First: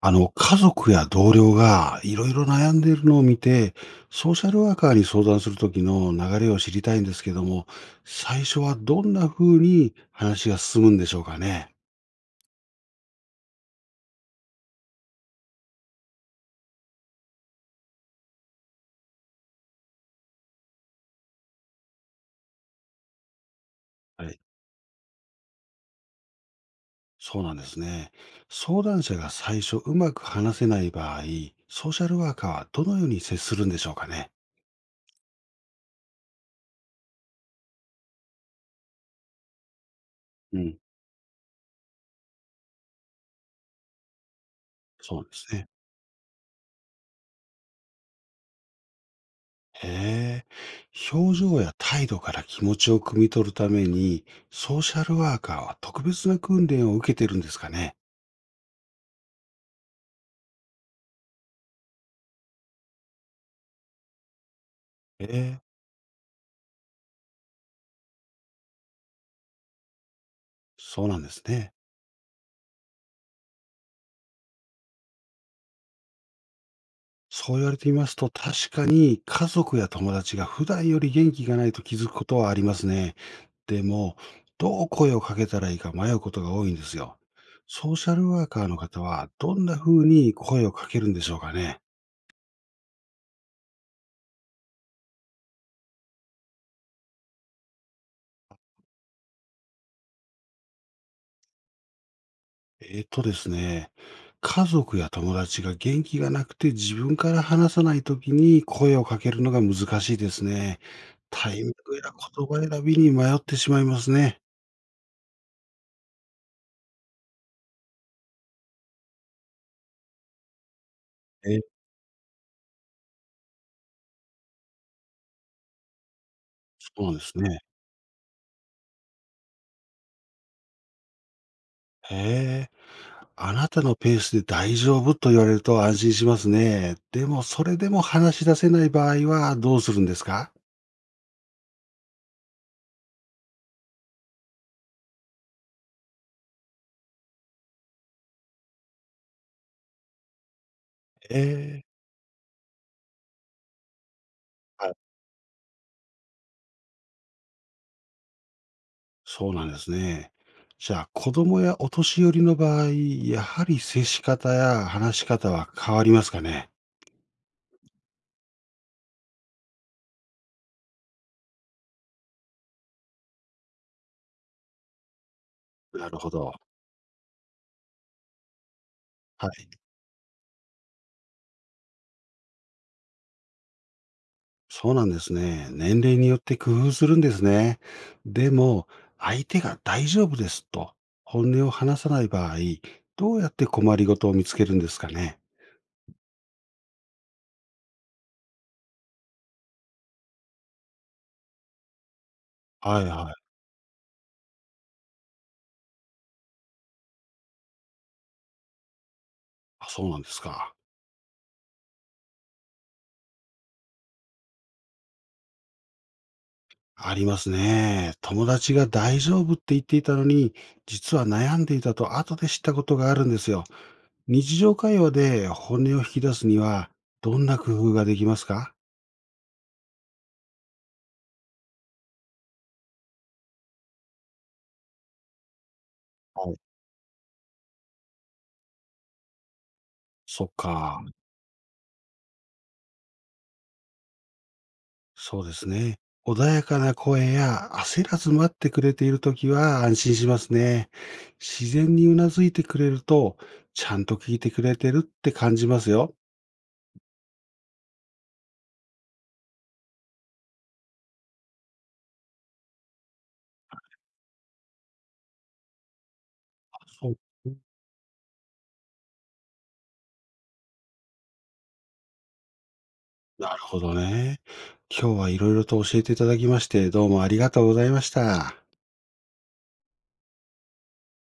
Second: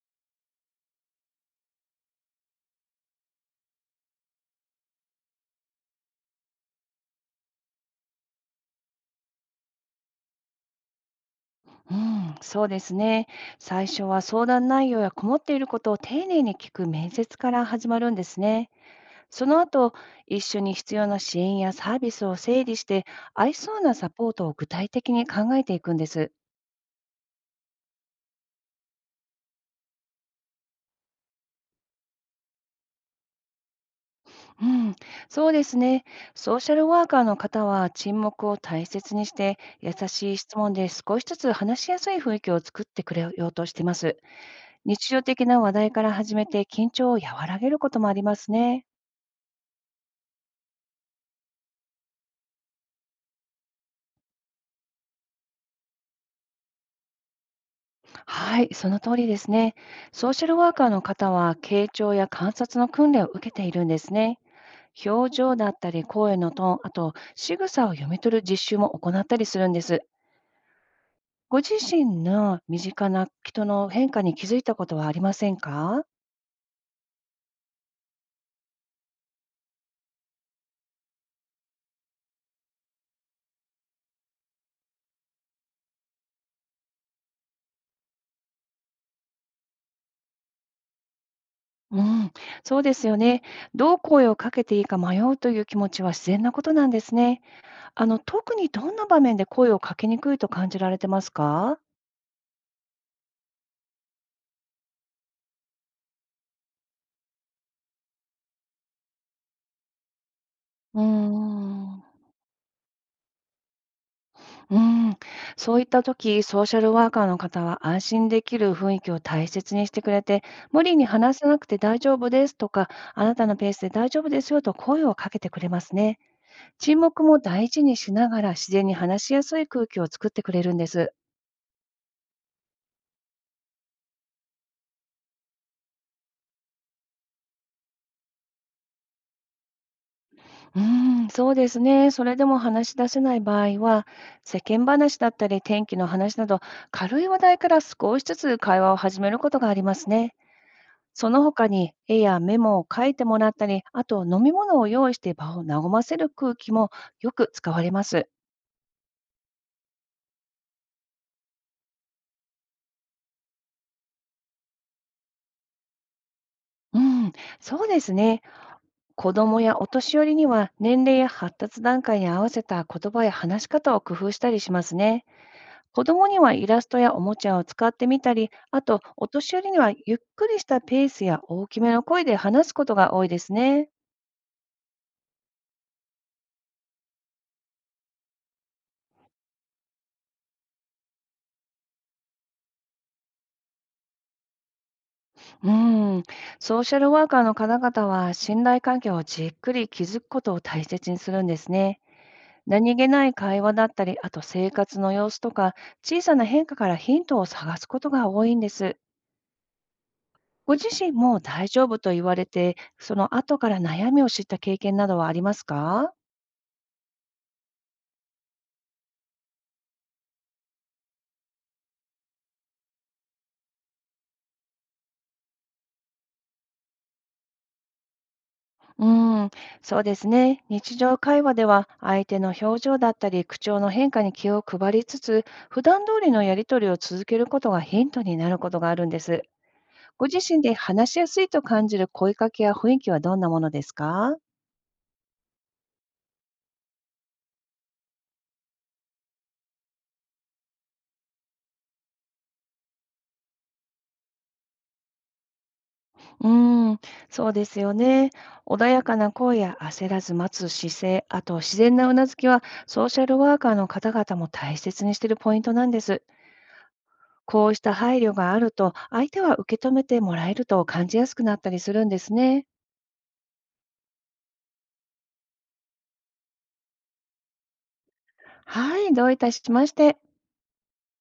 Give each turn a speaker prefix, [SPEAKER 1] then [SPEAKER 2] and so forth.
[SPEAKER 1] 家族や同僚がいろいろ悩んでいるのを見て、ソーシャルワーカーに相談するときの流れを知りたいんですけども、最初はどんな風に話が進むんでしょうかね。
[SPEAKER 2] うん、そうですね。最初は相談内容や困っていることを丁寧に聞く面接から始まるんですね。その後、一緒に必要な支援やサービスを整理して、合いそうなサ
[SPEAKER 1] は
[SPEAKER 2] ポー
[SPEAKER 1] い。
[SPEAKER 2] トを具体的に考えていくんです。
[SPEAKER 1] そうなんですね。相談者が最初うまく話せない場合、ソーシャルワーカーはどのように接するんでしょうかね。
[SPEAKER 2] うん、そうですね。ソーシャルワーカーの方は沈黙を大切にして、優しい質
[SPEAKER 1] う
[SPEAKER 2] 問
[SPEAKER 1] ん。
[SPEAKER 2] で少しずつ話しやすい雰囲気を作ってくれようとしています。日
[SPEAKER 1] そう
[SPEAKER 2] 常
[SPEAKER 1] なんで
[SPEAKER 2] 的
[SPEAKER 1] す
[SPEAKER 2] な
[SPEAKER 1] ね。
[SPEAKER 2] 話題から始めて緊張を和らげることもありますね。
[SPEAKER 1] へえ。表情や態度から気持ちを汲み取るために、ソーシャルワーカーは特別な訓練を受けてるんですかね。
[SPEAKER 2] はい、その通りですね。ソーシャルワーカーの方は、傾聴や観察の訓練を受けているんですね。
[SPEAKER 1] え
[SPEAKER 2] 表情
[SPEAKER 1] え、
[SPEAKER 2] だったり、声のトーン、あと、仕草を読み取る実習も行ったりするんです。
[SPEAKER 1] そうなんです
[SPEAKER 2] ご
[SPEAKER 1] ね。
[SPEAKER 2] 自身の身近な人の変化に気づいたことはありませんか？
[SPEAKER 1] そう言われてみますと、確かに家族や友達が普段より元気がないと気づくことはありますね。でも、どう声をかけたらいいか迷うことが多いんですよ。ソーシャルワーカーの方は、どんな風に声をかけるんでしょうかね。
[SPEAKER 2] うん、そうですよね。どう声をかけていいか迷うという気持ちは自然なことなんですね。あの、特にどんな場面で声をかけにくいと感じられてますか？
[SPEAKER 1] えっとですね、家族や友達が元気がなくて自分から話さないときに声をかけるのが難しいですね。
[SPEAKER 2] うー
[SPEAKER 1] タイミングや
[SPEAKER 2] ん。
[SPEAKER 1] 言葉選びに迷ってしまいますね。
[SPEAKER 2] うん、そういった時、ソーシャルワーカーの方は安心できる雰囲気を大切にしてくれて、無理に話さな
[SPEAKER 1] え、
[SPEAKER 2] くて大丈夫ですとか、あなたのペースで大丈夫ですよと声をかけてくれますね。
[SPEAKER 1] そ
[SPEAKER 2] 沈
[SPEAKER 1] うなんで
[SPEAKER 2] 黙
[SPEAKER 1] す
[SPEAKER 2] も
[SPEAKER 1] ね。
[SPEAKER 2] 大事にしながら自然に話しやすい空気を作ってくれるんです。
[SPEAKER 1] へえ。あなたのペースで大丈夫と言われると安心しますね。でも、それでも話し出せない場合はどうするんですか？
[SPEAKER 2] うん、そうですね。それでも話し出せない場合は、世間話だったり天気の話など、軽い話題から少しずつ会話を始めることがありますね。その他
[SPEAKER 1] ええ、
[SPEAKER 2] に絵やメモを書いてもらったり、あと飲み物を
[SPEAKER 1] はい。
[SPEAKER 2] 用意して場を和ませる空気もよく使われます。
[SPEAKER 1] そうなんですね。じゃあ、子供やお年寄りの場合、やはり接し方や話し方は変わりますかね。
[SPEAKER 2] うん、そうですね。子どもやお年寄りには年齢や発達段階に合わせた言葉や話し方を工夫したりしますね。子
[SPEAKER 1] な
[SPEAKER 2] ど
[SPEAKER 1] る
[SPEAKER 2] も
[SPEAKER 1] ほ
[SPEAKER 2] には
[SPEAKER 1] ど。
[SPEAKER 2] イラストやおもちゃを使ってみたり、あとお
[SPEAKER 1] は
[SPEAKER 2] 年寄
[SPEAKER 1] い。
[SPEAKER 2] りにはゆっくりしたペースや大きめの声で話すことが多いですね。
[SPEAKER 1] そうなんですね。年齢によって工夫するんですね。でも、相手が大丈夫ですと本音を話さない場合、どうやって困りごとを見つけるんですかね。
[SPEAKER 2] うん、ソーシャルワーカーの方々は信頼関係をじっくり築くことを大切にするんですね。何
[SPEAKER 1] はい
[SPEAKER 2] 気な
[SPEAKER 1] は
[SPEAKER 2] い
[SPEAKER 1] い。
[SPEAKER 2] 会話だったり、あと生活の様子とか、小さな変化からヒントを探すことが多いんです。
[SPEAKER 1] あ、そうなんです
[SPEAKER 2] ご
[SPEAKER 1] か。
[SPEAKER 2] 自身も大丈夫と言われて、その後から悩みを知った経験などはありますか？
[SPEAKER 1] ありますね。友達が大丈夫って言っていたのに、実は悩んでいたと後で知ったことがあるんですよ。日常会話で本音を引き出すには、どんな工夫ができますか？
[SPEAKER 2] うん、そうですね。日常会話では相手の表情だったり、口調の変化に気を配りつつ、普段通りの
[SPEAKER 1] は
[SPEAKER 2] や
[SPEAKER 1] い。
[SPEAKER 2] り取りを続けることがヒントになることがあるんです。ご自
[SPEAKER 1] そっ
[SPEAKER 2] 身で
[SPEAKER 1] か。
[SPEAKER 2] 話しやすいと感じる声かけや雰囲気はどんなものですか？
[SPEAKER 1] そうですね。穏やかな声や焦らず待ってくれているときは安心しますね。自然にうなずいてくれると、ちゃんと聞いてくれてるって感じますよ。
[SPEAKER 2] うーん、そうですよね。穏やかな声や焦らず待つ姿勢、あと自然なうなずきはソーシャルワーカーの方々も大切にしているポイントなんです。
[SPEAKER 1] あ、そう、
[SPEAKER 2] こうした配慮があると、相手は受け止めてもらえると感じやすくなったりするんですね。
[SPEAKER 1] なるほどね。今日は色々と教えていただきまして、どうもありがとうございました。
[SPEAKER 2] はい、どういたしまして。